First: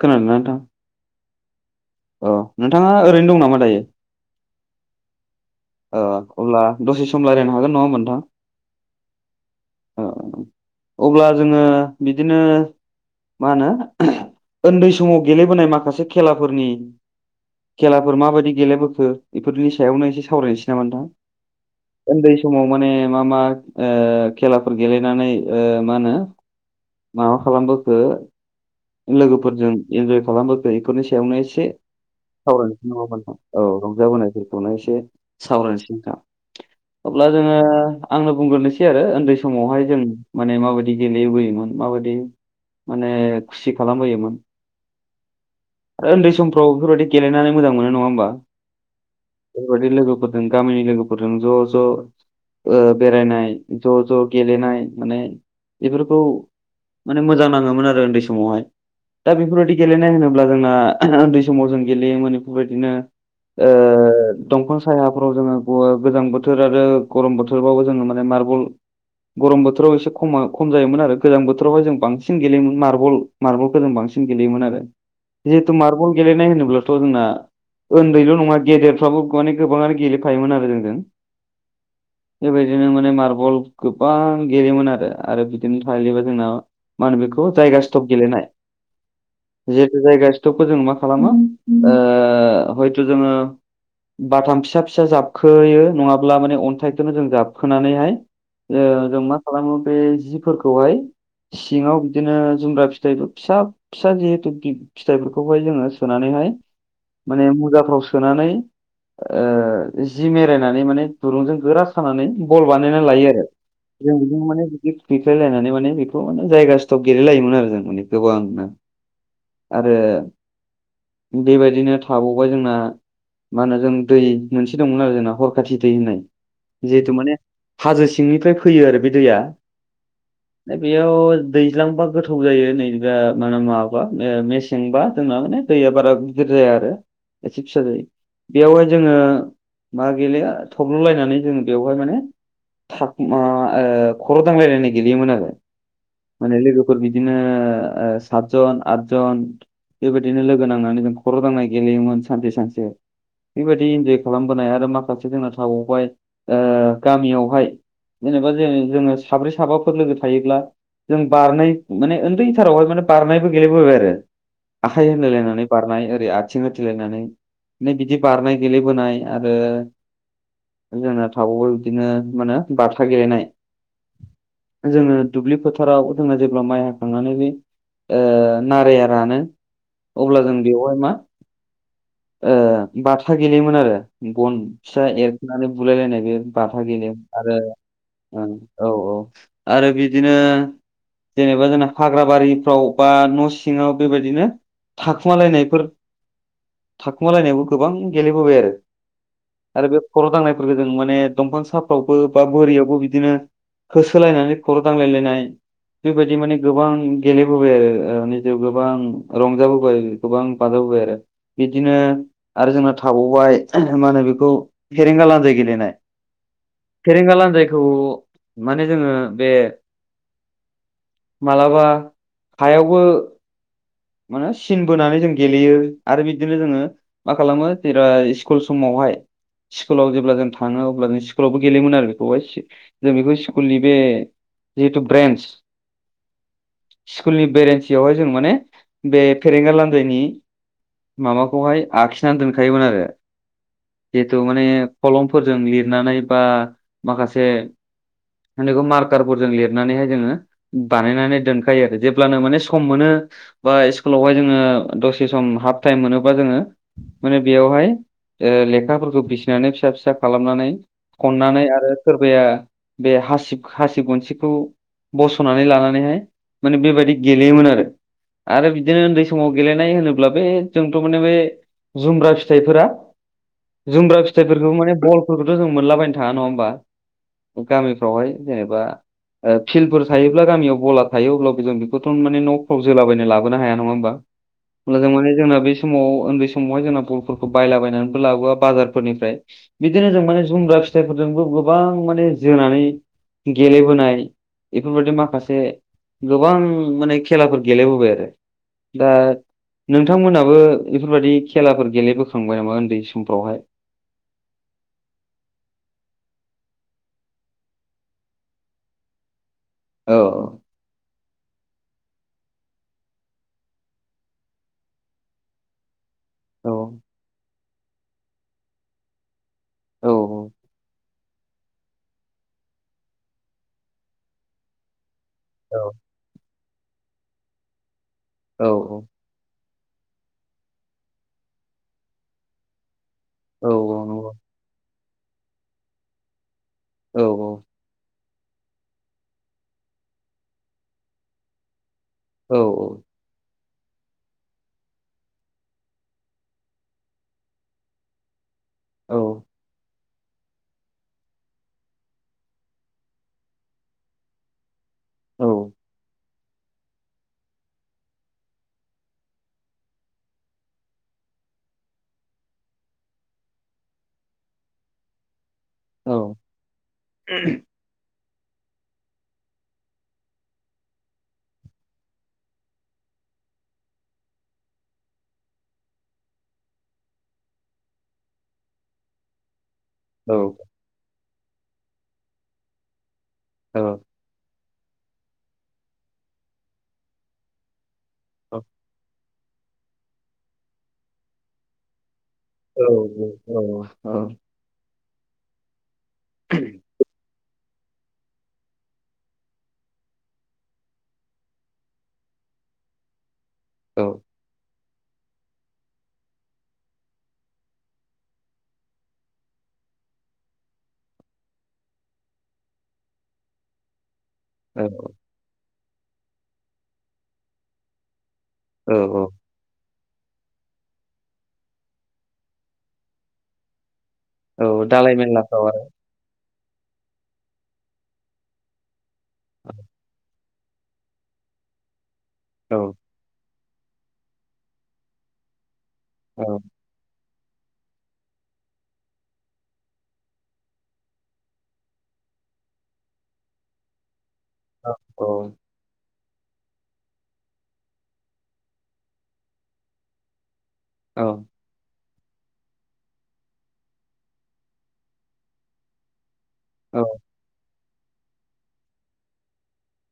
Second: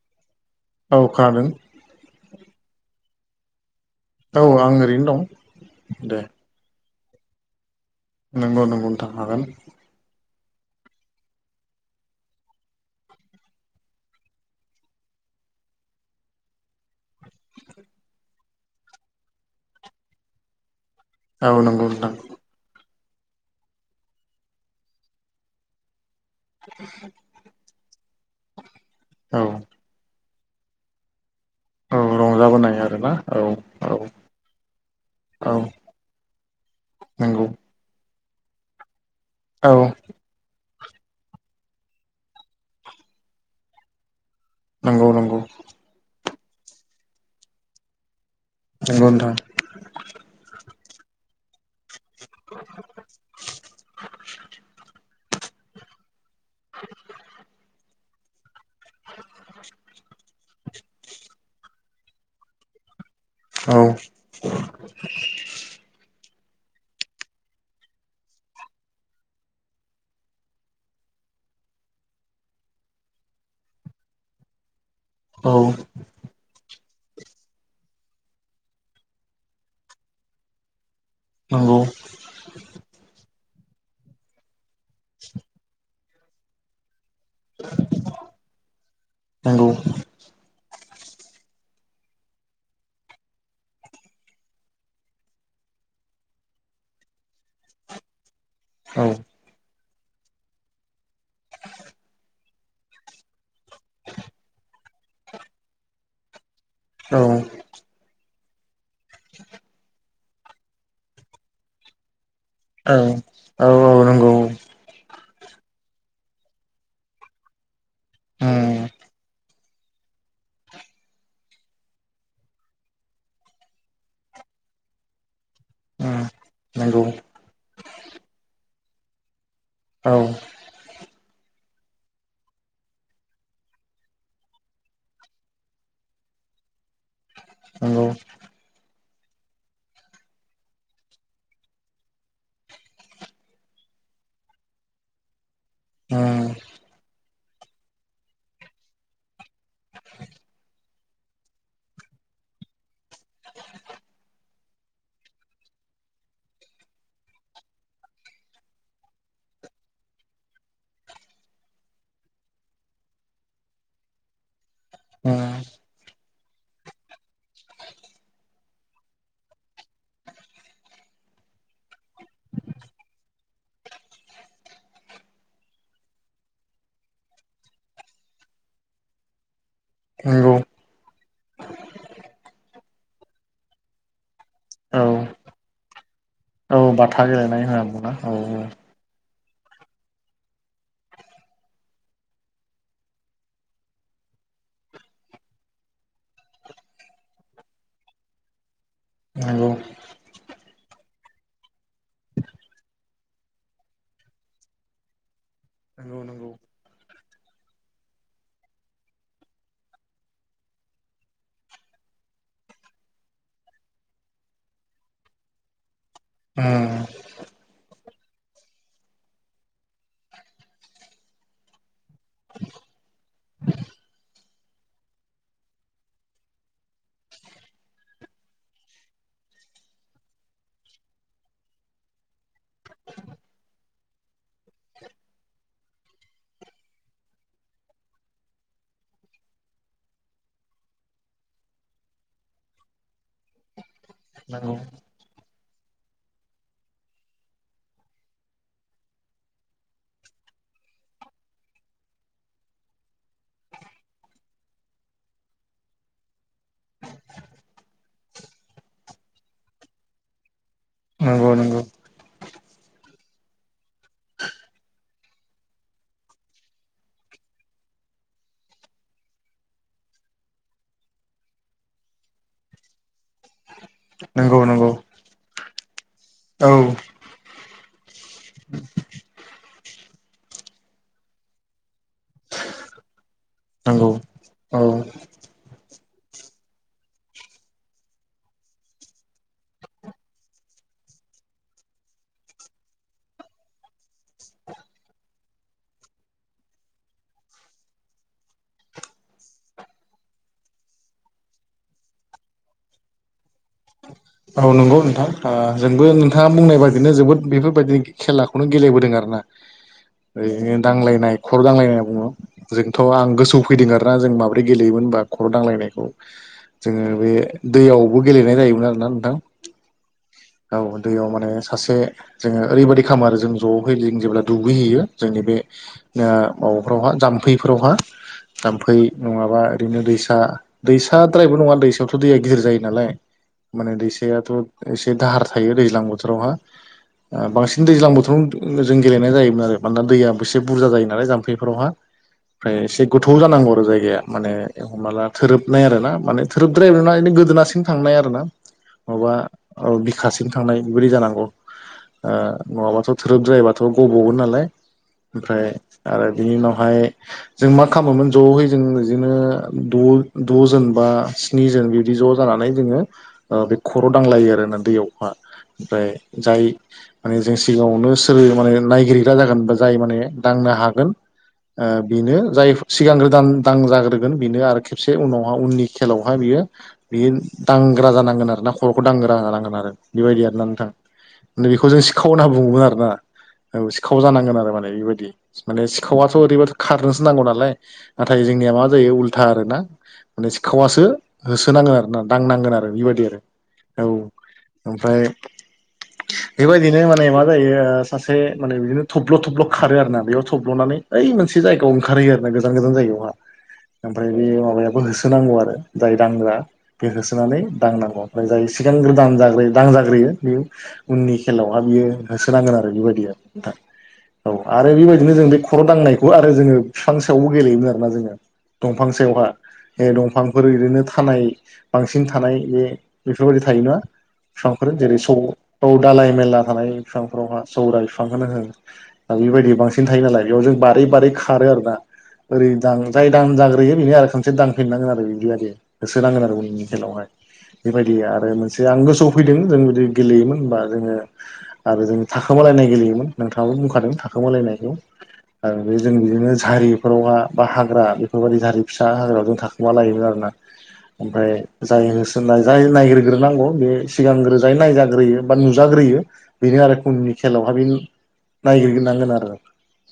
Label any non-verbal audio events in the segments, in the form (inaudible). खोनादों ना नोंथां? औ खोनादों। अ नोंथाङा ओरैनो दं नामा दायो? औ आं ओरैनो दं। ओ दे अब्ला दसे सम रायज्लायनो हागोन नङा होनबा नोंथां। नंगौ नंगौ नोंथां हागोन। ओ अब्ला जोङो बिदिनो मा होनो उन्दै समाव गेलेबोनाय माखासे खेलाफोरनि खेलाफोर मा बायदि गेलेबोखो बेफोरनि सायावनो एसे सावरायनोसै नामा नोंथां। औ नंगौ नोंथां। उन्दै समाव माने मा मा ओ खेलाफोर ओ गेलेनानै मा होनो (inaudible) माबा खालामबोखो औ लोगोफोरजों इन्जय खालामबोखो बेफोरनि सायावनो एसे औ रंजाबोनाय सावरायनायसै नङा आरोना होनबा। औ रंजाबोनाय औ सावरायनोसै नोंथां। अब्ला नंगौ जोङो आंनो बुंग्रोनोसै आरो उन्दै सम औ समावहाय जों माने मा बायदि गेलेबोयोमोन मा बायदि माने खुसि खालामबोयोमोन नंगौ नंगौ। आरो उन्दै समफ्राव बेफोरबायदि गेलेनानै मोजां मोनो नङा होमबा। नंगौ नोंथां। बे बायदि लोगोफोरजों गामिनि लोगोफोरजों ज' ज' बेरायनाय, ज' ज' गेलेनाय, माने बेफोरखौ माने मोजां नाङोमोन आरो उन्दै समावहाय दा बेफोरबायदि गेलेनाय होनोबा जोंना उन्दै समाव जों गेलेयोमोन बेफोरबादिनो औ दंफां सायाफोराव जोङो गोजां बोथोर आरो गरम बोथोरबावो जोङो माने मार्बल गरम बोथोराव एसे खम खम जायोमोन आरो। गोजां बोथोरावहाय जों बांसिन गेलेयोमोन मार्बल मार्बलखौ जों बांसिन गेलेयोमोन आरो। औ जिहेथु मार्बल गेलेनाय होनोब्लाथ' जोंना उन्दैल' नङा गेदेरफ्राबो माने गोबाङानो गेलेफायोमोन आरो जोंजों। नंगौ। बे बायदिनो माने मार्बल गोबां गेलेयोमोन आरो। आरो बिदिनो थाहैबाय जोंना मा होनो बेखौ जायगा स्टप गेलेनाय। नंगौ। जिहेथु जायगा स्टकखौ जोङो मा खालामो हयथ' जोङो बाथाम फिसा फिसा जाबखोयो नङाब्ला माने अन्थाइखौनो जों जाबखोनानैहाय औ जों मा खालामो बे जिफोरखौहाय सिङाव बिदिनो जुमब्रा फिथाइ फिसा फिसा जिहेथु बि फिथाइफोरखौहाय जोङो सोनानैहाय औ माने मुजाफ्राव सो- सोनानै जिनानै माने दुरुंजों गोरा खानानै बल औ बानायना लायो आरो। औ जों नंगौ बिदि माने उम बिफ्लायलायनानै माने बेखौ माने जायगा स्टप गेलायलायोमोन आरो जों माने गोबांनो (inaudible) आरो बेबायदिनो थाबावा जोंना मा होनो जों दै मोनसे दंमोन आरो जोंना हर खाथि दै उम होननाय। नंगौ जिहेतु माने हाजो सिंनिफ्राय फैयो आरो बे दैया औ। बेयाव दैज्लांबा गोथौ जायो नै दा माबाबा मेसेंबा जोंना माने दैया बारा गिदिर जाया आरो एसे फिसा नंगौ जायो। बेवहाय जोङो मा गैलेया थब्ल'लायनानै जोङो बेवहाय माने थ मा ओ खर' दांलायलायनाय गेलेयोमोन आरो। उम माने लोगोफोर बिदिनो ओ सातजन आदजन बेबायदिनो लोगो नांनानै जों खर' दांनाय गेलेयोमोन सानसे सानसे। बेबायदि इन्जय खालामबोनाय आरो माखासे जोंना थाबावबाय ओ गामियावहाय जेनेबा जे जोङो साब्रै साबाफोर लोगो थायोब्ला जों बारनाय माने उन्दैथारावहाय माने बारनायबो गेलेबोबाय आरो। आखाइ उम होलायलायनानै बारनाय ओरै आथिं होथेलायनानै (unintelligible) बिदि बारनाय गेलेबोनाय आरो जोंना थाबावो बिदिनो मा होनो बाथा गेलेनाय जोङो दुब्लि फोथाराव जोङो जेब्ला माइ हाखांनानै ओ नाराया रानो अब्ला नंगौ जों बेवहाय मा ओ बाथा गैेलेयोमोन आरो बन फिसा औ एरखोनानै बुलायलायनाय बे औ बाथा गेलेयोमोन आरो गेलेनाय होनना बुङोना औ ओं औ औ। आरो बिदिनो जेनेबा जोंना हाग्राबारिफ्राव बा न' सिङाव बेबायदिनो थाखुमालायनायफोर थाखुमालायनायबो गोबां गेलेबोबाय आरो। नंगौ आरो बे खर' दांनायफोरखौ जों माने दंफां साफ्रावबो बा बोरियावबो बिदिनो होसोलायनानै खर' दांलायलायनाय नंगौ बेबायदि नंगौ माने गोबां गेलेबोबाय आरो। ओ निजेआव गोबां रंजाबोबाय गोबां बाजाबोबाय आरो। बिदिनो आरो जोंना थाबावबाय मा होनो बेखौ फेरेंगा लानजाइ गेलेनाय उम फेरेंगा लान्जायखौ माने जोङो बे मालाबा हायावबो मानो सिन बोनानै जों गेलेयो आरो बिदिनो जोङो मा खालामो जेरा स्कुल समावहाय स्कुलाव जेब्ला जों थाङो अब्ला जों स्कुलावबो गेलेयोन आरो बेखौहाय। जों बेखौ स्कुलनि बे जिहेथु ब्रेन्स। स्कुलनि बेरेन्सियावहाय जों माने बे फेरेंगा लानजायनि माबाखौहाय आखिनानै दोनखायोमोन आरो। जिहेतु माने नंगौ खलमफोरजों लिरनानै बा माखासे माहोनो बेखौ मार्कारफोरजों लिरनानैहाय जोङो बानायनानै दोनखायो आरो जेब्लानो माने सम मोनो बा स्कुलावहाय जोङो दसे सम हाफ टाइम मोनोबा जोङो माने बेवहाय ओ लेखाफोरखौ फिसिनानै फिसा फिसा खालामनानै नंगौ खननानै नंगौ आरो सोरबाया बे हासिब हासिब गनसिखौ। बस'नानै लानानैहाय माने बेबायदि गेलेयोमोन आरो। आरो बिदिनो उन्दै समाव गेलेनाय होनोब्ला बे जोंथ' माने बे जुमब्रा फिथाइफोरा जुमब्रा नंगौ फिथाइफोरखौ नंगौ माने बलफोरखौथ' जों मोनलाबायनो थाङा नङा औ होमबा। गामिफ्रावहाय जेनेबा ओ फिल्डफोर थायोब्ला गामियाव बला थायो अब्लाबो जों बेखौथ' माने न'फ्राव जोलाबायना ला बोनो हाया नङा नंगौ होमबा। औ मोजां माने जोंना बे समाव उन्दै समावहाय जोंना बलफोरखौ बायलाबायनानैबो लाबोआ बाजारफोरनिफ्राय बिदिनो जों माने जुमब्रा फिथाइफोरजोंबो गोबां माने जोनानै गेलेबोनाय बेफोरबायदि माखासे गोबां माने खेलाफोर गेलेबोबाय आरो। दा नोंथांमोनाबो बेफोरबायदि खेलाफोर गेलेबोखांबाय नामा उन्दै समफ्रावहाय? औ नंगौ नोंथां ओ जोंबो नोंथाङा बुंनाय बादिनो जोबोद बेफोरबायदि खेलाखौनो गेलेबोदों आरो ना औ ओरैनो नांलायनाय खर' दांलायनाय होना बुङो जोंथ' आं गोसोआव फैदों आरोना जों माब्रै गेलेयोमोन होनबा खर' दांलायनायखौ औ जोङो बे दैयावबो गेलेनाय जायोमोन आरोना नोंथां औ औ दैयाव माने सासे जोङो ओरैबायदि खामो आरो जों ज'है जों जेब्ला दुगैहैयो जोंनि बे औ ओ माबाफोरावहा जाम्फैफोरावहा जाम्फै औ नङाबा ओरैनो दैसा दैसाद्रायबो नङा दैसायावथ' दैया गिदिर जायो नालाय औ माने औ नंगौ दैसायाथ' एसे दाहार थायो दैज्लां औ बोथोरावहा बांसिन दैज्लां बोथोराव जों गेलेनाय जायोमोन आरो मानोना दैआ एसे बुरजा जायो नालाय जाम्फैफोरावहा औ ओमफ्राय एसे गोथौ जानांगौ आरो जायगाया माने हम नाला थोरोबनाय आरो ना माने थोरोबद्राया गोदोनासिम थांनाय आरो ना। औ माबा औ बिख खासिम थांनाय बेबायदि जानांगौ ओ नङाबाथ' थोरोबद्रायबाथ' गबगोन नालाय। औ ओमफ्राय आरो बिनि उनावहाय जों मा खालामोमोन ज'है जों बिदिनो द' द'जोनबा स्नि स्नि जोन बिदि ज' जानानै जोङो ओ बे खर' दांलायो आरोना दैयावहा ओमफ्राय औ जाय मान जों सिगाङावनो सोर माने नायगिरिग्रा जागोनबा जाय माने दांनो हागोन ओ बेनो जाय सिगांग्रो दान दांजाग्रोगोन बेनो आरो खेबसे उनावहा उननि खेलावहााय बियो बेयो दांग्रा जानांगोन आरो ना। खर'खौ दांगो राङा नांगोन आरो बेबायदि आरोना औ नोंथां बेखौ जों सिखाव होननना बुङोमोन आरोना। औ सिखाव जानांगोन आरो माने बेबायदि माने सिखावथ' ओरैबाथ' खारनोसो नांगौ नालाय नाथाय जोंनिया मा जायो उल्था आरो ना माने सिखावासो होसोनाङो आरोना। दांनांगोन आरो बेबायदि आरो। औ औ ओमफ्राय बेबायदिनो माने मा सासे माने बिदिनो थब्ल' थब्ल' खारो आरो ना बेयाव थब्ल'नानै ओइ मोन थि जायगायाव ओंखारहैयो आरो ना गोजान गोजान जायगायाव नङा। (inaudible) ओमफ्राय बे माबायाबो होसोनांगौ आरो जाय दांग्रा बे होसोनानै दांनांगौ। जाय सिगांग्रो दांजाग्रोयो दांजाग्रोयो बे उननि खेलावहा बियो होसोनांगोन आरो बेबायदिया नोंथां। औ आरो बेबायदिनो जों बे खर' दांनायखौ आरो जोङो बिफां सायावबो गेलेयोमोन आरोना जोङो। औ दंफां औ सायावहा बे दंफांफोर ओरैनो थानाय बांसिन थानाय बे बेफोरबायदि थायो ना औ बिफांफोर दालाय जेरै स मेरलाफ्राव दालाय मेरला थानाय बिफांफोरावहा सौरा बिफांखौनो हो दा बेबायदि बांसिन थायो नालाय जों बारै बारै खारो आरो ना ओरै आरो दां जाय दां जाग्रोयो बेनो आरो खामसे दांफिनांगोन आरो बिब्दाबादि औ होसोनांगोन आरो उननि खेलावहाय। बेबायदि आरो मोनसे आं गोसोआव फैदों जों जुदि गेलेयोमोनबा जोङो आरो जों थाखोमालायनाय गेलेयोमोन नोंथाङाबो बुंखादों औ थाखोमालायनायखौ औ आरो बे जों बिदिनो जारिफोरावहा बा हाग्रा बेफोरबायदि जारि फिसा हाग्रायाव जों थाखोमा लायोमोन आरोना। औ ओमफ्राय जाय होसोनाय जाय नायग्रोग्रोनांगौ बे सिगांग्रो जाय नायजाग्रोयो बा नुजाग्रोयो बेनो आरो औ उननि खेलायावहा बे नायगिरनांगोन आरो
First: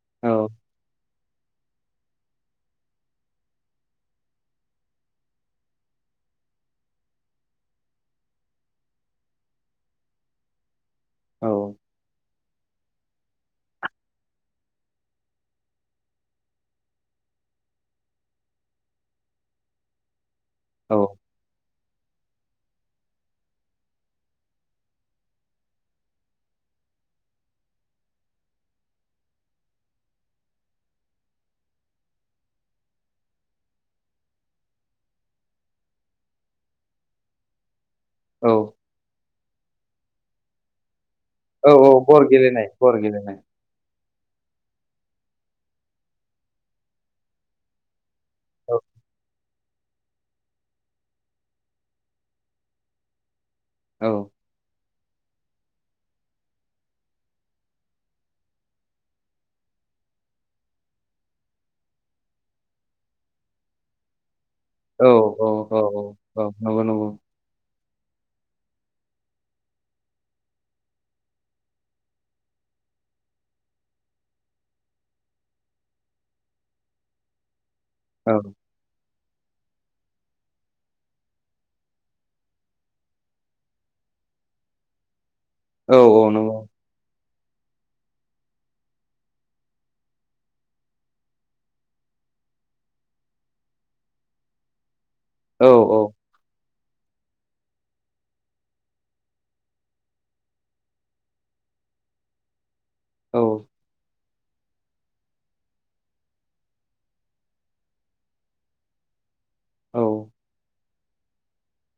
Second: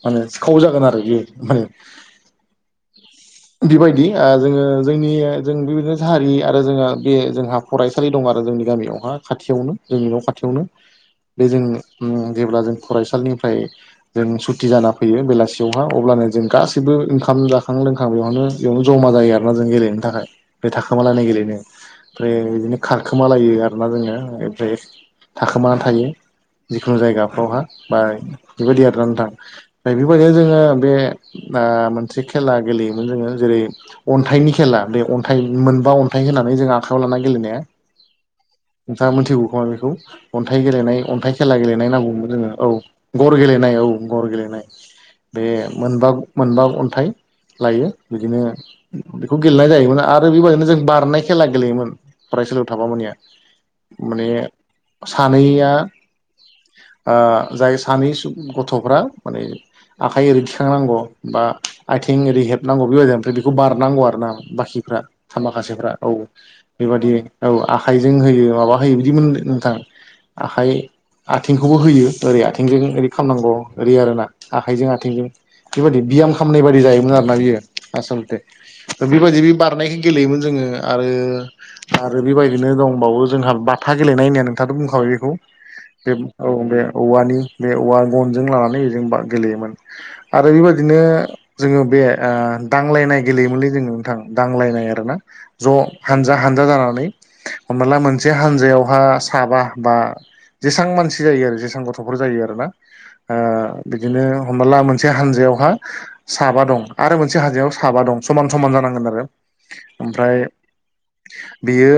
माने सिखाव जागोन आरो बेयो माने (inaudible) बेबायदि ओ जोङो जोंनि जों बेबायदिनो हारि आरो जोङो बे जोंहा फरायसालि दं आरो जोंनि गामियावहा खाथियावनो जोंनि न' खाथियावनो। बे जों जेब्ला जों फरायसालिनिफ्राय जों सुति जाना फैयो बेलासियावहा अब्लानो जों गासैबो ओंखाम जाखां लोंखां बेवयावनो बेयावनो जमा जायो आरोना जों गेलेनो थाखाय बे औ थाखोमालायनाय गेलेनो। ओमफ्राय बिदिनो खारखोमालायो आरोना जोङो ओमफ्राय थाखोमानानै थायो। जिखुनु जायगाफ्रावहा बा बेबायदि आरानो थां ओम बेबायदिनो जोङो बे मोनसे खेला गेलेयोमोन जोङो जेरै अन्थाइनि खेला बे अन्थाइ मोनबा अन्थाइ होननानै जों आखाइायाव लाना गेलेनाया। औ। नोंथाङा मिथिगौ खोमा बेखौ अन्थाइ गेलेनाय अन्थाइ खेला गेलेनाय औ गर नांगौमोन जोङो गेलेनाय औ गर गेलेनाय औ। गर गेलेनाय बे मोनबा मोनबा अन्थाइ लायो। बिदिनो औ बेखौ गेलेनाय जायोमोन आरो बेबायदिनो जों बारनाय खेला गेलेयोमोन फरायसालियाव थाबा मोनया औ माने सानैया आ जाय सानै गथ'फ्रा माने आखाइ ओरै थिखांनांगौ बा आथिं ओरै हेबनांगौ बेबायदि फ्राय बेखौ बारनांगौ आर ना बाखि। औ औ माखासेफ्रा औ। नंगौ नंगौ बेबादि औ आखाइजों होयो माबा होयो बिदिमोन नोंथां। आखाइ आथिंखौबो होयो ओरै आथिंजों ओरै खालामनांगौ ओरै आर ना आखाइजों आथिंजों। बेबायदि बियाम खालामामनाय बादि जायोमोन आरो ना बियो। औ आसलथे बेबायदि बे बारनायखौ गेलेयोमोन जोङो आरो आरो बेबायदिनो दंबावो जोंहा बाथा गेलेनाय होननाया नोंथांआथ' बुंखाबाय बेखौ। औ बे औ नंगौ बे औवानि बे औवा गनजों लानानै बेजों गेलेयोमोन। आरो बेबायदिनो जोङो बे दांलायनाय गेलेयोमोनलै जोङो नोंथां। दांलायनाय आरोना औ ज' हानजा जानानै हना ला मोनसे हानजायावहा साबा बा जेसबां मानसि जायो आरो जेसां गथ'फोर जायो आरो ना औ बिदिनो हमला मोनसे हानजायावहा साबा दं आरो मोनसे हाजोआव साबा दं समान समान जानांगोन आरो ओमफ्राय बियो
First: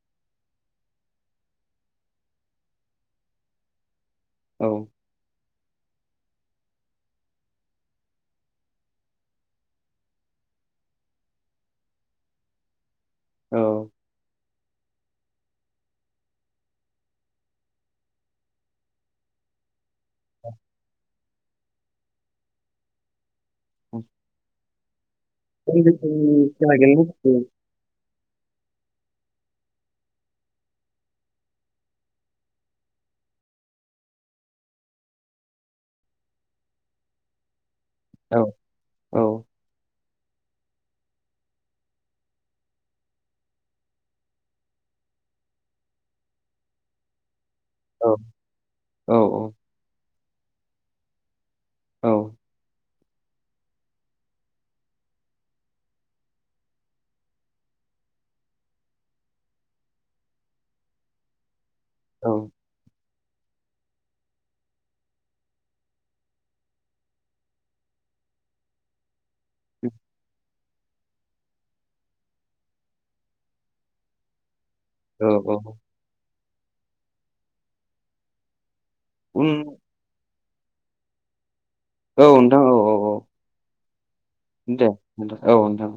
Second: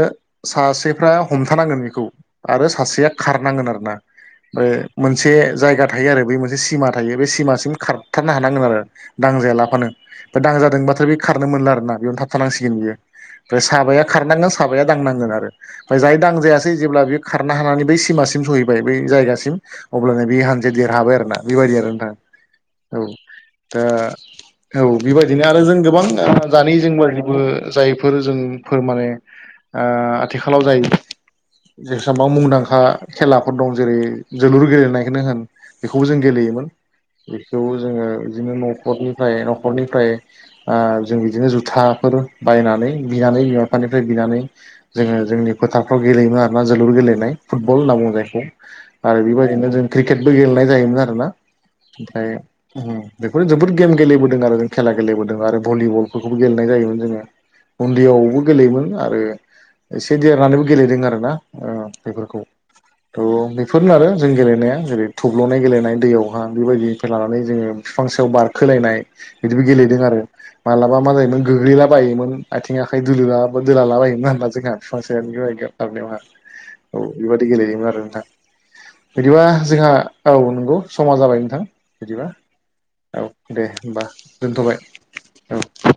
सासेफ्रा हमथानांगोन बेखौ आरो सासेया खारनांगोन आरोना औ ओफ्राय मोनसे जायगा थायो आरो बै मोनसे सिमा थायो बे सिमासिम खारथारनो हानांगोन आरो दांजाया लाफानो बे दांजादोंबाथ' बे खारनो मोनला आरोना बेयावनो थाबथानांसिगोन बियो ओमफ्राय औ साबाया खारनांगोन साबाया दांनांगोन आरो ओमफ्राय जाय दांजायासै जेब्ला बेयो खारनो हानानै बै सिमासिम सहैबाय बै जायगासिम अब्लानो बे हानजाया देरहाबाय आरोना बेबायदि आरो नोंथाङा औ दा औ बेबायदिनो आरो जों उन्दै गोबां समनि खेला दानि जों गेलेनायफोरखौ (unintelligible) जायफोर जों फोर माने आथिखालाव जायो जेसेबां मुंदांखा खेलाफोर दं जेरै जोलुर गेलेनायखौनो होन बेखौबो जों गेलेयोमोन बेखौ जोङो बिदिनो न' औ नखरनिफ्राय न'खरनिफ्राय जों बिदिनो जुथाफोर बायनानै बिनानै बिमा बिफानिफ्राय बिनानै जोङो जोंनि फोथारफ्राव गेलेयोमोन आरोोना जोलुर गेलेनाय फुटबल होनना बुंङो औ जायखौ औ आरो बेबायदिनो जों क्रिकेटबो गेलेनाय जायोमोन आरोना औ औ ओमफ्राय बेखौनो जोबोद गेम गेलेबोदों आरो जों खेला गेलेबोदों आरो भलिबलफोरखौबो गेलेनाय जायोमोन जोङो उन्दैयाव गेलेयोमोन आरो एसे देरनानैबो गेलेदों आरोना औ बेफोरखौ थ' बेफोरनो आरो जों गेलेनाया जेरै थब्ल'नाय गेलेनाय दैयावहा बेबायदिनिफ्राय लानानै जोङो बिफां सायाव बारखोलायनाय बिदिबो गेलेदों आरो मालाबा मा जायोमोन गोग्लैलाबायायोमोन आथिं आखाइ दुलुला दोलो ला लाबायायोन जोंहा बिफां औ औ सायाव (unintelligible) औ बेबादि गेलेयोमोन आरो नोंथहा बिदिबा उम जोंहा औ नंगौ समा जाबाय नोंथां औ बिदिबा नोंथां औ औ दे होनोमबा दोनथ'बाय दे नोंथां नोंथां औ